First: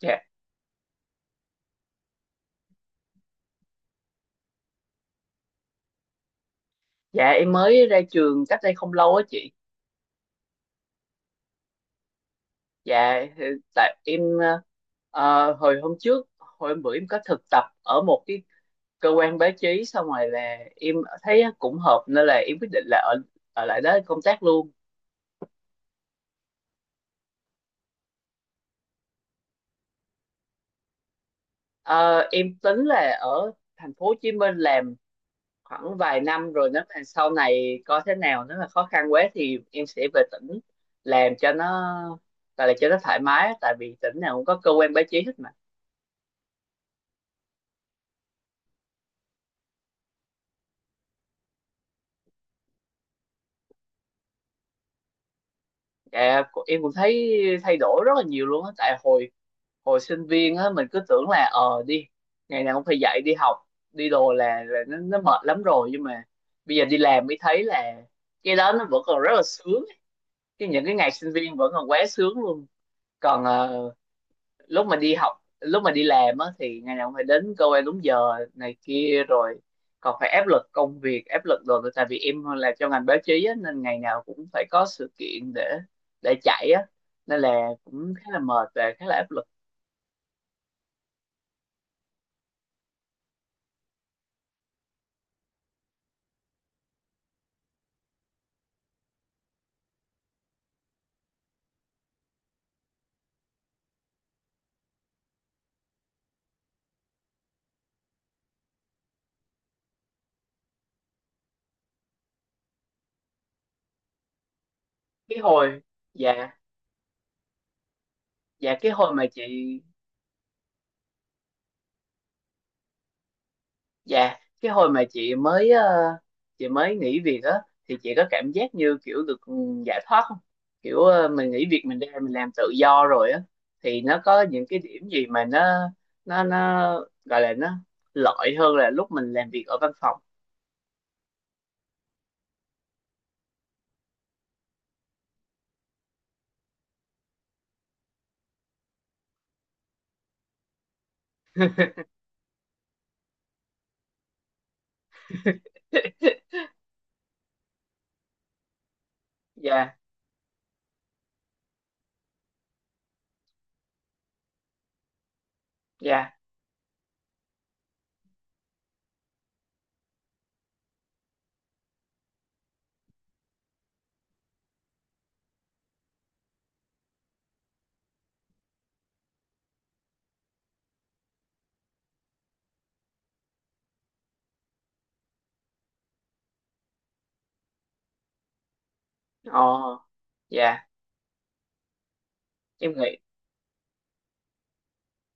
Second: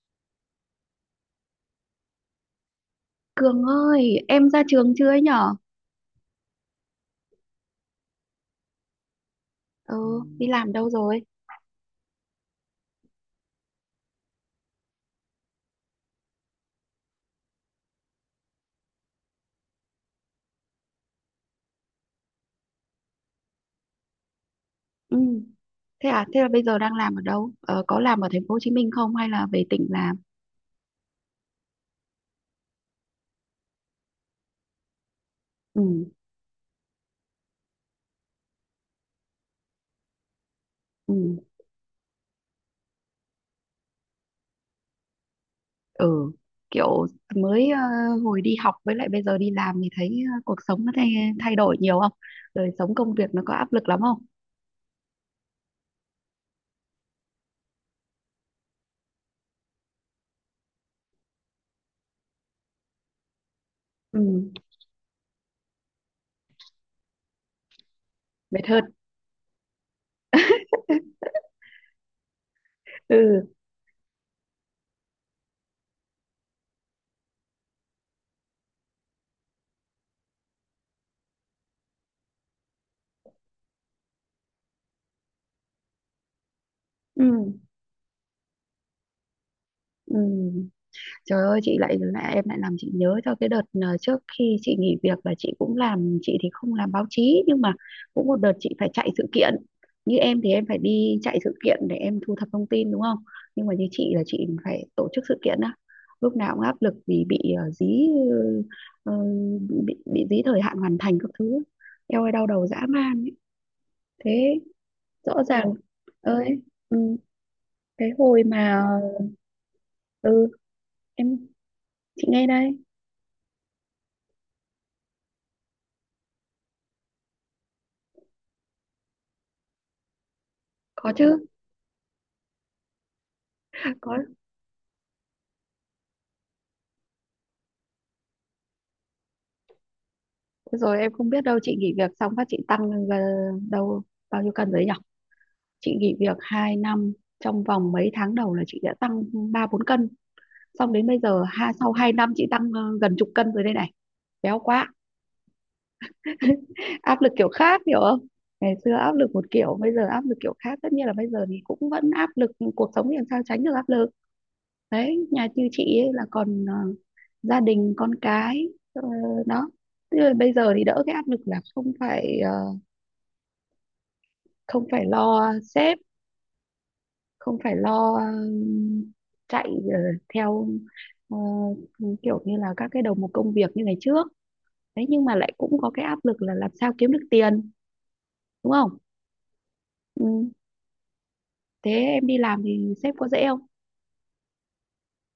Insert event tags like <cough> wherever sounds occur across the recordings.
Dạ, Cường ơi, em ra trường chưa ấy nhở? dạ, em mới ra trường cách đây không lâu á chị. Ừ, đi làm đâu rồi? Dạ, thì tại em hồi hôm bữa em có thực tập ở một cái cơ quan báo chí, xong rồi là em thấy cũng hợp nên là em quyết định là ở ở lại đó công tác luôn. Ừ, thế à, thế là bây giờ đang làm ở đâu? Ờ, có làm ở thành phố Hồ Chí Minh không hay là về tỉnh làm? Ờ, em tính là ở thành phố Hồ Chí Minh làm Ừ. khoảng vài năm, rồi nếu mà sau này coi thế nào, nếu mà khó khăn quá thì em sẽ về tỉnh Ừ. làm cho nó, tại là cho nó thoải mái á, tại vì tỉnh nào cũng có cơ quan báo chí hết. Ừ, kiểu mới, hồi đi học với lại bây giờ đi làm thì thấy, cuộc sống nó thay đổi nhiều không? Đời sống công việc nó có áp lực lắm không? Dạ, em cũng thấy thay đổi rất là nhiều luôn á, tại hồi hồi sinh viên á mình cứ tưởng là đi ngày nào cũng phải dậy đi học đi Ừ, đồ là nó mệt lắm rồi, nhưng mà bây giờ đi làm mới thấy là cái mệt đó hơn. nó vẫn còn rất là sướng. Những cái ngày <laughs> sinh viên vẫn còn quá sướng luôn. Ừ. Còn lúc mà đi học lúc mà đi làm á thì ngày nào cũng phải đến cơ quan đúng giờ này kia, rồi còn phải áp lực công việc, áp lực đồ, tại vì em làm trong ngành báo chí á, nên ngày nào cũng phải có sự kiện để chạy á, nên Ừ. là cũng khá là mệt và khá là áp lực. Ừ. Trời ơi, chị lại lại em lại làm chị nhớ cho cái đợt, trước khi chị nghỉ việc là chị cũng làm, chị thì không làm báo chí nhưng mà cũng một đợt chị phải chạy sự kiện, như em thì em phải đi chạy sự kiện để em thu thập thông tin đúng không, nhưng mà như chị là chị phải tổ chức sự kiện á, lúc nào cũng áp lực vì bị, dí, ờ, bị dí thời hạn hoàn thành các thứ. Eo ơi, đau đầu dã man ấy. Thế, Cái rõ ràng. hồi Dạ, Ơi. Ừ, cái hồi dạ, mà, cái hồi mà chị ờ, ừ, em, chị nghe đây. dạ, cái hồi mà chị mới chị mới nghỉ việc á thì chị có cảm giác như kiểu được giải thoát không? Kiểu Có chứ. mình nghỉ việc, mình ra mình làm tự do rồi á, À, thì có. nó có những cái điểm gì mà nó gọi là nó lợi hơn là lúc mình làm việc ở văn phòng. Thế rồi em không biết đâu, chị nghỉ việc xong phát chị tăng, ờ, đâu bao nhiêu cân đấy nhỉ? Chị nghỉ việc 2 năm, trong vòng mấy tháng đầu là chị đã tăng 3-4 cân. Xong đến bây giờ ha, sau 2 năm chị tăng, gần chục cân rồi đây này. Béo quá. <laughs> <laughs> Áp lực kiểu khác hiểu không? Ngày xưa áp lực một kiểu, bây Dạ, giờ áp lực kiểu khác. Tất nhiên là bây giờ thì cũng vẫn áp lực nhưng cuộc sống thì làm sao tránh được áp lực. Đấy, nhà như chị ấy là dạ. còn, gia đình con cái, ờ, đó. Thế rồi bây giờ thì đỡ cái áp lực là không phải lo sếp, không phải lo, chạy, ờ, theo, ờ, kiểu như là các cái đầu mục công việc như ngày trước đấy, nhưng mà lại cũng có cái áp lực là làm sao kiếm được tiền, đúng không. Ồ, Ừ. dạ. Thế em đi làm Em thì sếp nghĩ có dễ không?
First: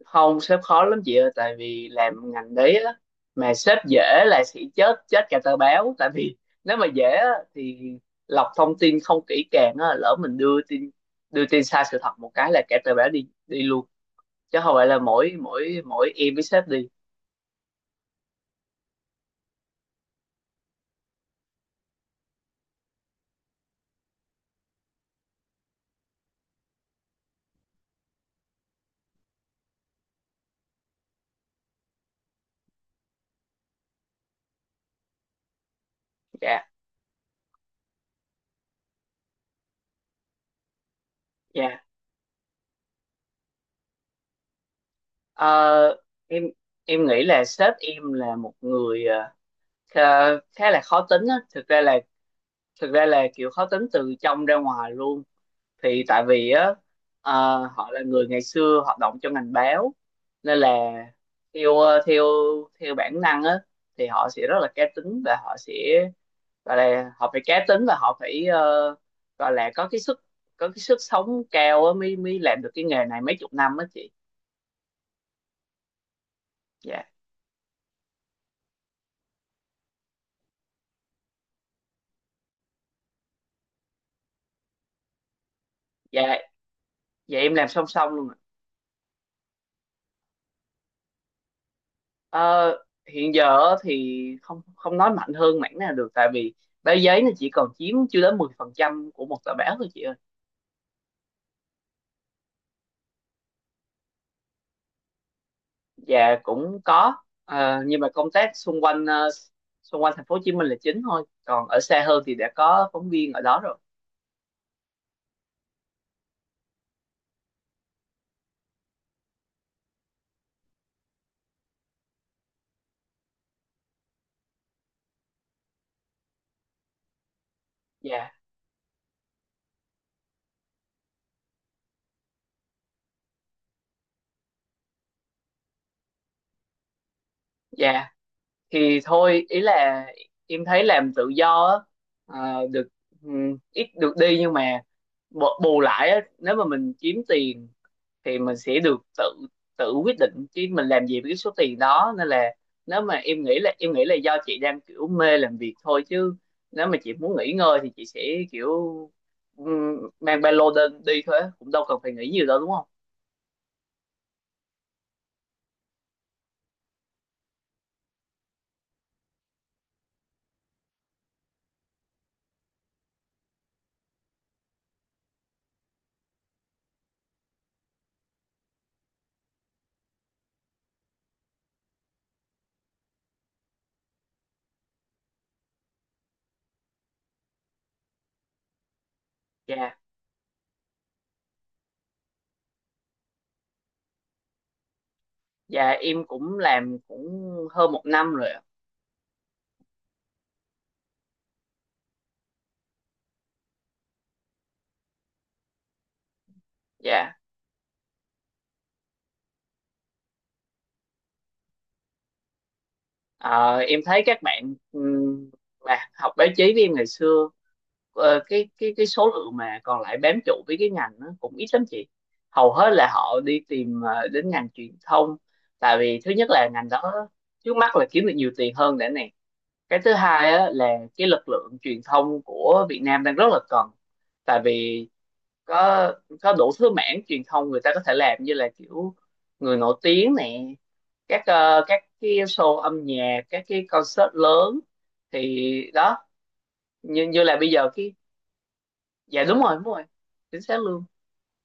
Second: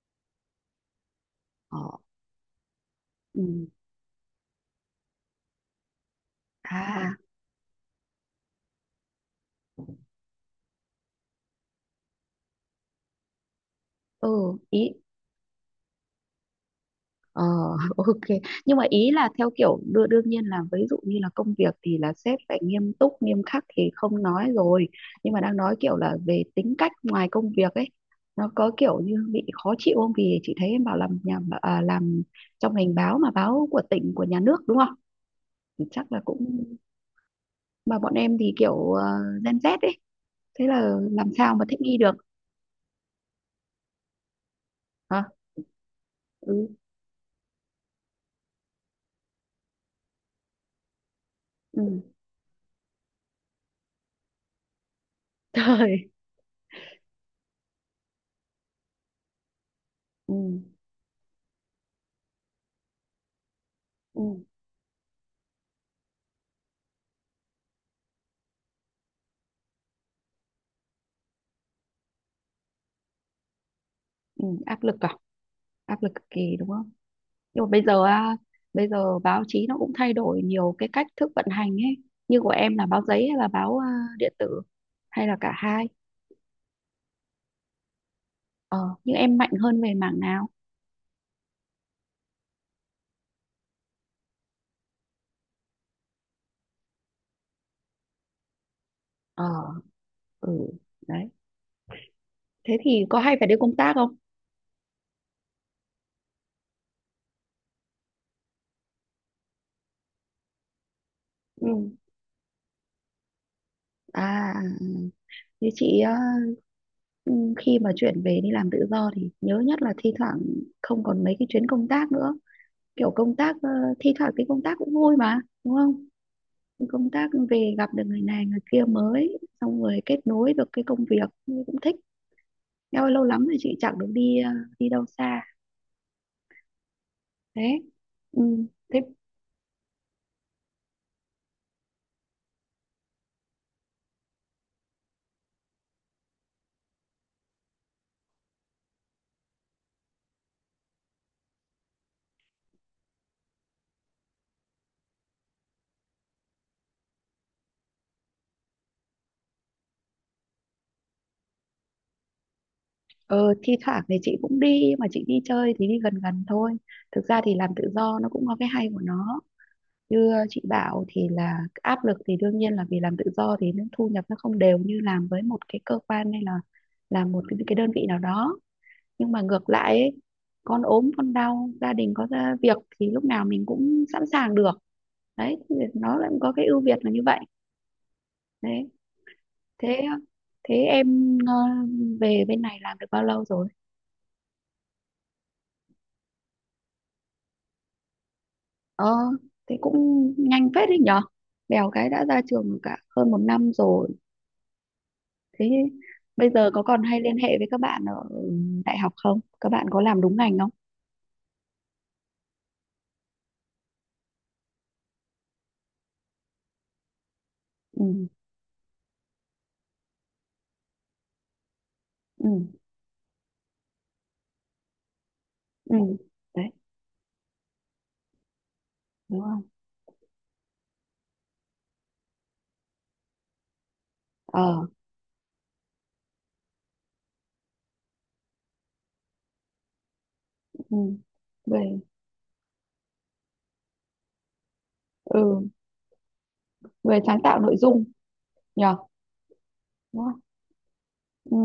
không, sếp khó lắm chị ơi, tại Ờ. vì làm ngành đấy á Ừ. mà sếp dễ là sẽ chết chết cả tờ báo. Tại vì nếu mà dễ À. á, thì lọc thông tin không kỹ càng á, lỡ mình đưa tin sai sự thật một cái là cả tờ báo đi đi luôn, Ừ. chứ không Ý. phải là mỗi mỗi mỗi em với sếp đi. Ờ, <laughs> ok. Nhưng mà ý là theo kiểu đưa, đương nhiên là ví dụ như là công việc thì là sếp phải nghiêm túc, nghiêm khắc thì không nói rồi. Nhưng mà đang nói kiểu là về tính cách ngoài công việc ấy, nó có kiểu như bị khó chịu không? Vì chị thấy em bảo làm nhà à, làm trong ngành báo mà báo của tỉnh của nhà nước đúng không? Thì chắc là cũng, Dạ, mà bọn em thì kiểu Gen Z ấy, thế là làm sao mà thích dạ. nghi được hả? Ờ, em Ừ. em nghĩ là sếp em là một người khá khá là khó tính á, thực ra Ừ. là, <laughs> kiểu khó tính từ trong ra ngoài luôn. Thì Trời. tại vì á họ là người ngày xưa hoạt động trong ngành báo, Ừ. nên là theo ờ, theo theo bản năng á, thì họ sẽ Ừ. rất là cá tính và họ sẽ gọi là họ phải cá tính và họ phải gọi là có cái sức sống cao á mới mới làm được cái nghề này mấy chục năm á chị. Ừ, áp lực à? Áp lực cực kỳ đúng không? Dạ, Nhưng mà bây giờ á, bây giờ báo chí nó cũng thay đổi nhiều cái cách thức vận hành ấy, như của em là báo giấy hay là báo à, điện tử, hay là cả hai? dạ, dạ, em làm song song luôn ạ. Ờ, nhưng em mạnh hơn về mảng nào? Ờ, hiện giờ á thì không không nói mạnh hơn mảng nào được, tại vì báo giấy nó chỉ còn chiếm chưa đến 10% của một Ờ. tờ báo thôi chị ơi. Ừ. Đấy. Thế thì có hay phải đi công tác không? Dạ, cũng có. Nhưng mà công tác xung quanh xung quanh thành phố Hồ Chí Minh là chính thôi, Ừ. còn ở xa hơn thì đã có phóng viên ở đó rồi. À. Ừ. Như chị á, ừ, khi mà chuyển về đi làm tự do thì nhớ nhất là thi thoảng không còn mấy cái chuyến công tác nữa. Kiểu công tác, thi thoảng cái công tác cũng vui mà đúng không, công tác về gặp được người Dạ, này người kia mới, xong rồi kết nối được cái công việc cũng thích. Eo ơi, lâu lắm rồi chị chẳng được đi, đi đâu xa. Đấy. dạ, Ừ. Thế, thì thôi, ý là em thấy làm tự do á, được, ít được đi, nhưng mà bù bù lại á, nếu mà mình kiếm tiền thì mình sẽ được tự tự quyết định chứ mình làm gì với cái số tiền đó, nên là nếu mà em nghĩ là do chị đang kiểu mê làm việc thôi, chứ nếu mà chị muốn nghỉ ngơi thì chị sẽ kiểu ừm, mang ba lô lên đi thôi á, cũng đâu cần phải nghĩ nhiều đâu đúng không? ờ, thi thoảng thì chị cũng đi mà chị đi chơi thì đi gần gần thôi. Thực ra thì làm tự do nó cũng có cái hay của nó, như chị bảo thì là áp lực thì đương nhiên là, vì làm tự do thì nó thu nhập nó không đều như làm với một cái cơ quan hay là làm một cái đơn vị nào đó, nhưng mà ngược lại ấy, con ốm con đau gia đình có ra việc thì lúc nào mình cũng sẵn sàng được. Đấy, thì nó lại có cái ưu việt là như vậy. Đấy. Dạ, Thế, thế em, về bên này làm được bao lâu rồi? dạ, em cũng làm cũng hơn một năm rồi ạ. Ờ, thế cũng nhanh phết đấy nhở, bèo cái đã ra trường cả hơn một năm rồi. Thế bây giờ có còn hay liên Dạ. hệ với các bạn ở đại học không, các bạn có làm đúng ngành không? Ờ, em thấy các bạn mà học báo chí với em ngày xưa, Ừ. Cái số lượng mà còn lại bám trụ với cái ngành nó cũng ít lắm chị. Ừ. Hầu hết là họ đi tìm đến ngành truyền thông, Ừ. tại vì thứ nhất Đấy. là ngành đó trước mắt là kiếm được nhiều tiền hơn đã nè. Đúng không? Cái thứ hai á, là cái lực lượng truyền thông của Việt Nam đang rất là cần, tại Ờ. vì có đủ thứ mảng truyền thông người ta có thể làm, như là kiểu người nổi tiếng nè, Ừ. các Về. các cái show âm nhạc, các cái concert lớn, Ừ, thì đó. người Như sáng như là tạo bây nội giờ dung. cái Nhờ. dạ đúng rồi, đúng rồi, Đúng không? chính xác luôn. Ừ.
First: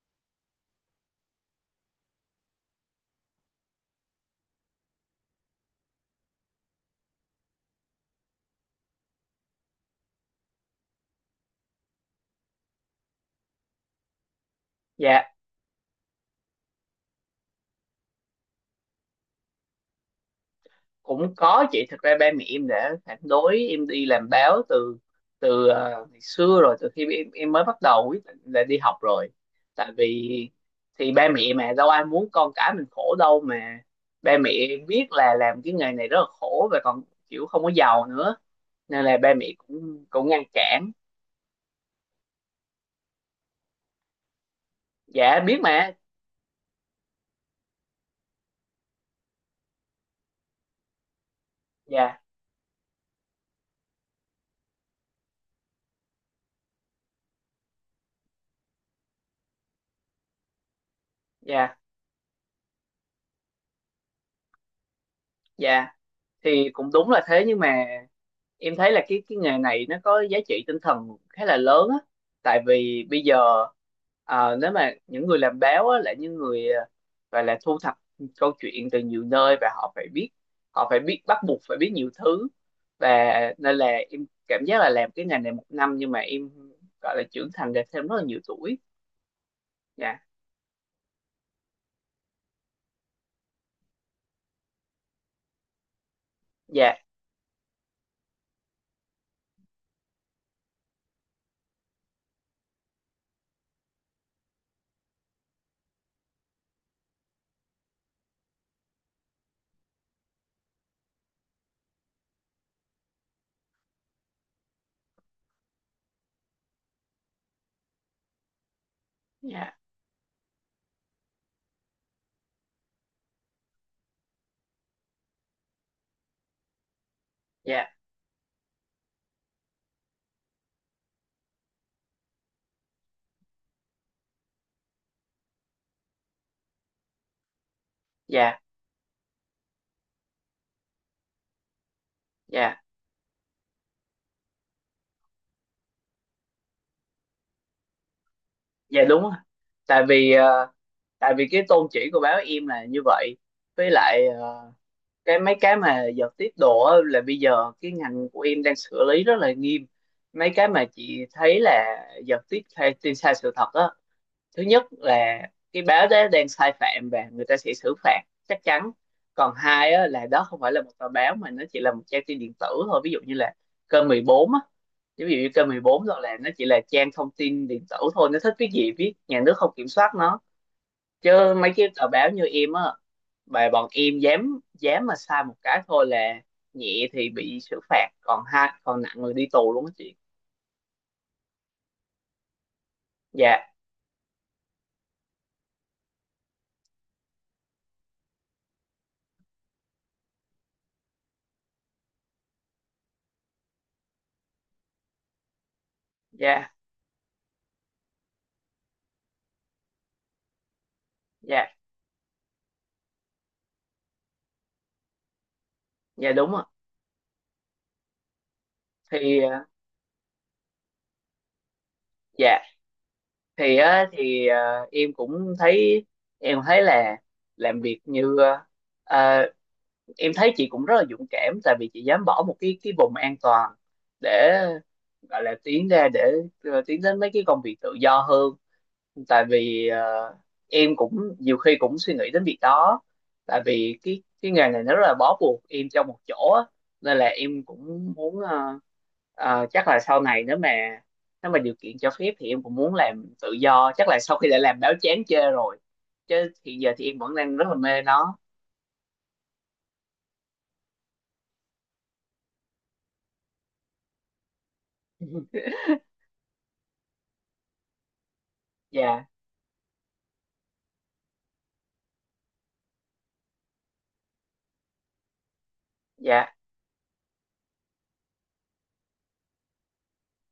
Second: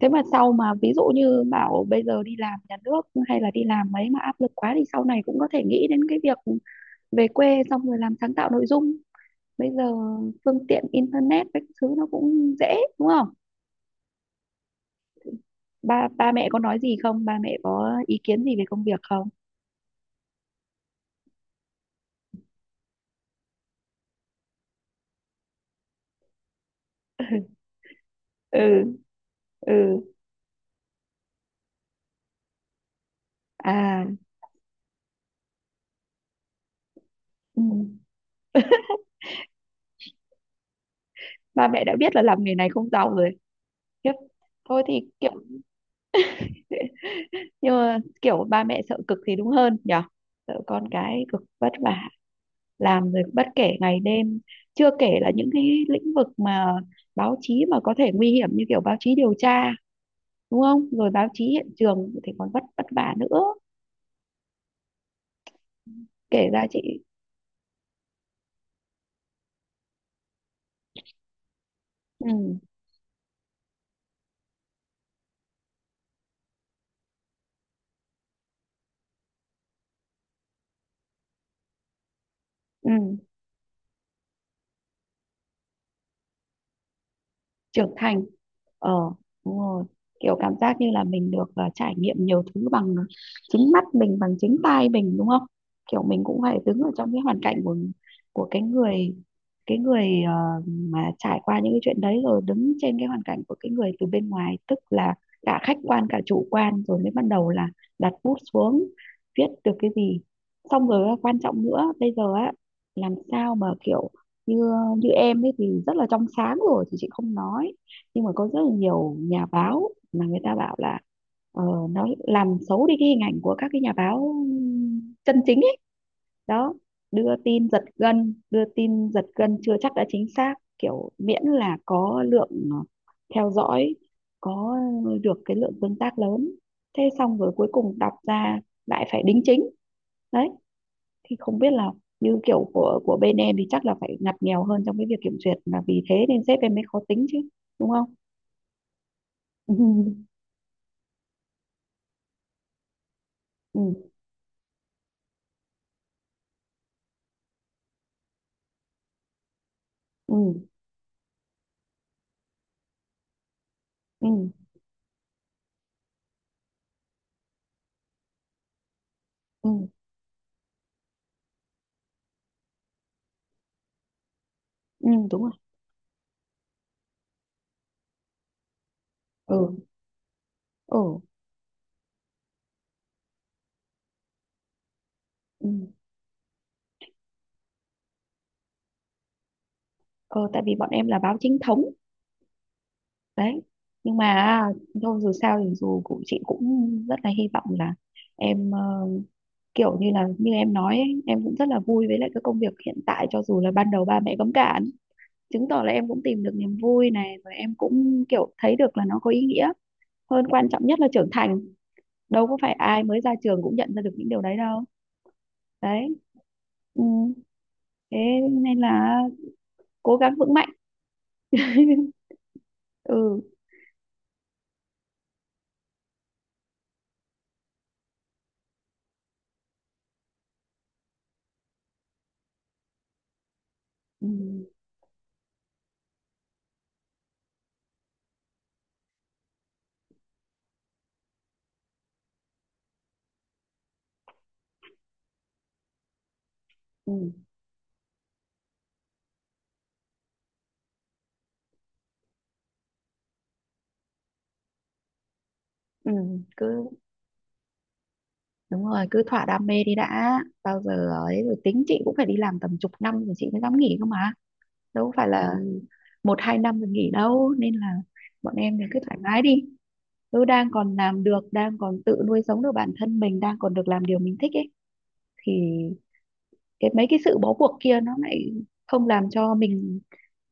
Thế mà sau, mà ví dụ như bảo bây giờ đi làm nhà nước hay là đi làm mấy mà áp lực quá thì sau này cũng có thể nghĩ đến cái việc về quê xong rồi làm sáng tạo nội dung, bây giờ phương tiện internet các thứ nó cũng dễ đúng không. Dạ, Ba ba mẹ có nói gì không, ba mẹ có ý kiến gì về công việc không? cũng có chị, thực ra ba mẹ em đã phản đối em đi làm báo từ từ ờ, ngày xưa rồi, từ khi em mới bắt đầu quyết định là đi Ừ. học rồi, tại Ừ. vì thì ba mẹ mà đâu ai muốn con cái mình khổ đâu mà. À. Ba mẹ em biết là làm cái nghề này rất là khổ và còn kiểu Ừ. không có giàu nữa, nên là ba mẹ cũng cũng ngăn cản. Ba mẹ đã biết là làm nghề này không giàu rồi. Khiếp. Thôi thì kiểu, Dạ, biết mà. nhưng mà kiểu ba mẹ sợ cực thì đúng hơn nhở, sợ con cái cực vất vả, Dạ, làm rồi bất kể ngày đêm, chưa kể là những cái lĩnh vực mà báo chí mà có thể nguy hiểm như kiểu báo chí điều tra đúng không, rồi báo chí hiện dạ, trường thì còn vất vất vả nữa. dạ, Kể ra thì cũng chị. đúng là thế, nhưng mà em thấy là cái nghề này nó có giá trị tinh thần khá là lớn á. Ừ. Tại vì bây giờ nếu mà những người làm báo á là những người, gọi là thu thập câu chuyện từ nhiều nơi, và họ phải biết, bắt buộc phải biết nhiều thứ, Ừ. và nên là em cảm giác là làm cái ngành này một năm nhưng mà em gọi là trưởng thành được Trưởng thêm rất thành. là nhiều tuổi. Ờ, đúng rồi, Dạ, kiểu cảm giác như là mình được, trải nghiệm nhiều thứ bằng chính mắt mình bằng chính tai mình đúng không, kiểu mình cũng phải đứng ở dạ, trong cái hoàn cảnh của, cái người, cái người, mà trải qua những cái chuyện đấy, rồi đứng trên cái hoàn cảnh của cái người từ bên ngoài, tức là cả khách quan cả chủ quan, rồi mới bắt đầu là đặt bút xuống viết được cái gì. Xong rồi á, quan trọng nữa bây giờ á, làm sao mà kiểu, như như em ấy thì rất là trong sáng rồi thì chị không nói, nhưng mà có rất là nhiều nhà dạ, báo mà người ta bảo là, ờ, nó làm xấu đi cái hình ảnh của các cái nhà báo chân chính ấy. Đó, đưa tin giật dạ, gân, đưa tin giật gân chưa chắc đã chính xác, kiểu miễn là có lượng, theo dõi, có được cái lượng tương tác lớn, thế xong rồi cuối cùng đọc ra dạ, lại phải đính chính. Đấy, thì không biết là, như kiểu dạ, của bên em thì chắc là phải ngặt nghèo hơn trong cái việc kiểm duyệt, là vì thế nên sếp em mới khó tính chứ đúng không. dạ, đúng rồi. Ừ. tại vì ờ, Tại vì cái tôn chỉ của báo em là như vậy. Với Ừ. lại cái mấy cái mà giật tiếp độ á, là bây giờ cái ngành của em đang xử lý rất là nghiêm Ừ. mấy cái mà chị thấy là giật tiếp hay tin sai sự thật á. Ừ. Thứ nhất là cái báo đó đang sai phạm và người ta sẽ xử phạt chắc chắn, còn Ừ. hai á, là đó không phải là một tờ báo mà nó chỉ là một trang tin điện tử thôi, ví dụ như là kênh 14 á, Ừ, ví dụ đúng như rồi. kênh 14 rồi, là nó chỉ là trang thông tin điện tử thôi, nó thích viết gì viết, nhà nước Ừ. không kiểm soát nó. Ừ. Chứ mấy cái tờ báo như em á, bài bọn em dám dám mà sai một Ừ. cái thôi là nhẹ thì bị xử phạt, còn hai còn nặng là đi tù luôn á chị. Ờ, tại vì bọn em là báo chính thống. Dạ, Đấy, nhưng mà thôi, dù sao thì dù cũng, chị cũng rất là hy vọng là em, kiểu như là như em nói ấy, em cũng rất là vui với lại cái công việc hiện tại, cho dù là ban đầu ba mẹ cấm cản, chứng tỏ là em cũng tìm được dạ, niềm vui này rồi, em cũng kiểu thấy được là nó có ý nghĩa hơn, quan trọng nhất là trưởng thành. dạ, Đâu có phải ai mới ra trường cũng nhận ra được những điều đấy đâu. Đấy. dạ, đúng ạ. Ừ. Thế nên là Thì cố gắng vững mạnh. <laughs> dạ, Ừ. thì á, thì em cũng thấy em thấy là làm việc như ờ, em thấy chị cũng rất là dũng cảm, tại vì chị dám bỏ một cái vùng an toàn, Ừ. để gọi là tiến ra, để tiến đến mấy cái công việc tự do hơn, tại vì em cũng nhiều khi cũng suy nghĩ đến việc đó, tại vì cái nghề này nó rất là bó buộc em trong một chỗ á. Nên là Ừ. em cũng muốn chắc là sau này nếu mà điều kiện cho phép thì em cũng muốn làm tự do, chắc là sau khi đã làm báo chán chê rồi, Ừ. chứ hiện Cứ, giờ thì em vẫn đang rất là mê nó. đúng rồi, cứ thỏa đam mê đi đã, bao giờ ấy rồi tính. Chị cũng phải đi làm tầm chục năm rồi chị mới dám nghỉ cơ mà, đâu phải là, <laughs> ừ, một hai năm rồi nghỉ đâu, nên là bọn em thì cứ thoải Dạ, mái đi, cứ đang còn làm được, đang còn tự nuôi sống được bản thân mình, đang còn được làm điều mình thích ấy, thì dạ, cái mấy cái sự bó buộc kia nó lại không làm cho mình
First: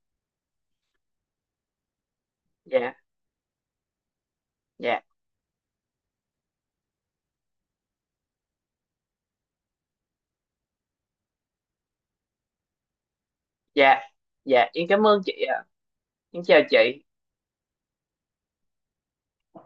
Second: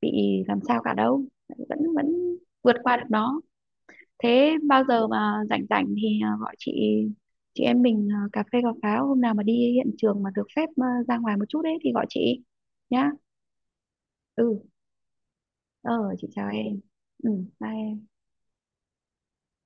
bị làm sao cả đâu, vẫn vẫn vượt dạ, qua được nó. Thế bao dạ, giờ mà rảnh rảnh thì à, gọi chị em mình à, cà phê cà pháo, hôm nào mà đi hiện trường mà được phép à, ra ngoài một chút ấy thì gọi chị nhá. dạ, Ừ. dạ, em cảm ơn chị ạ. Ờ, chị Em chào chào chị. em. Ừ, bye em.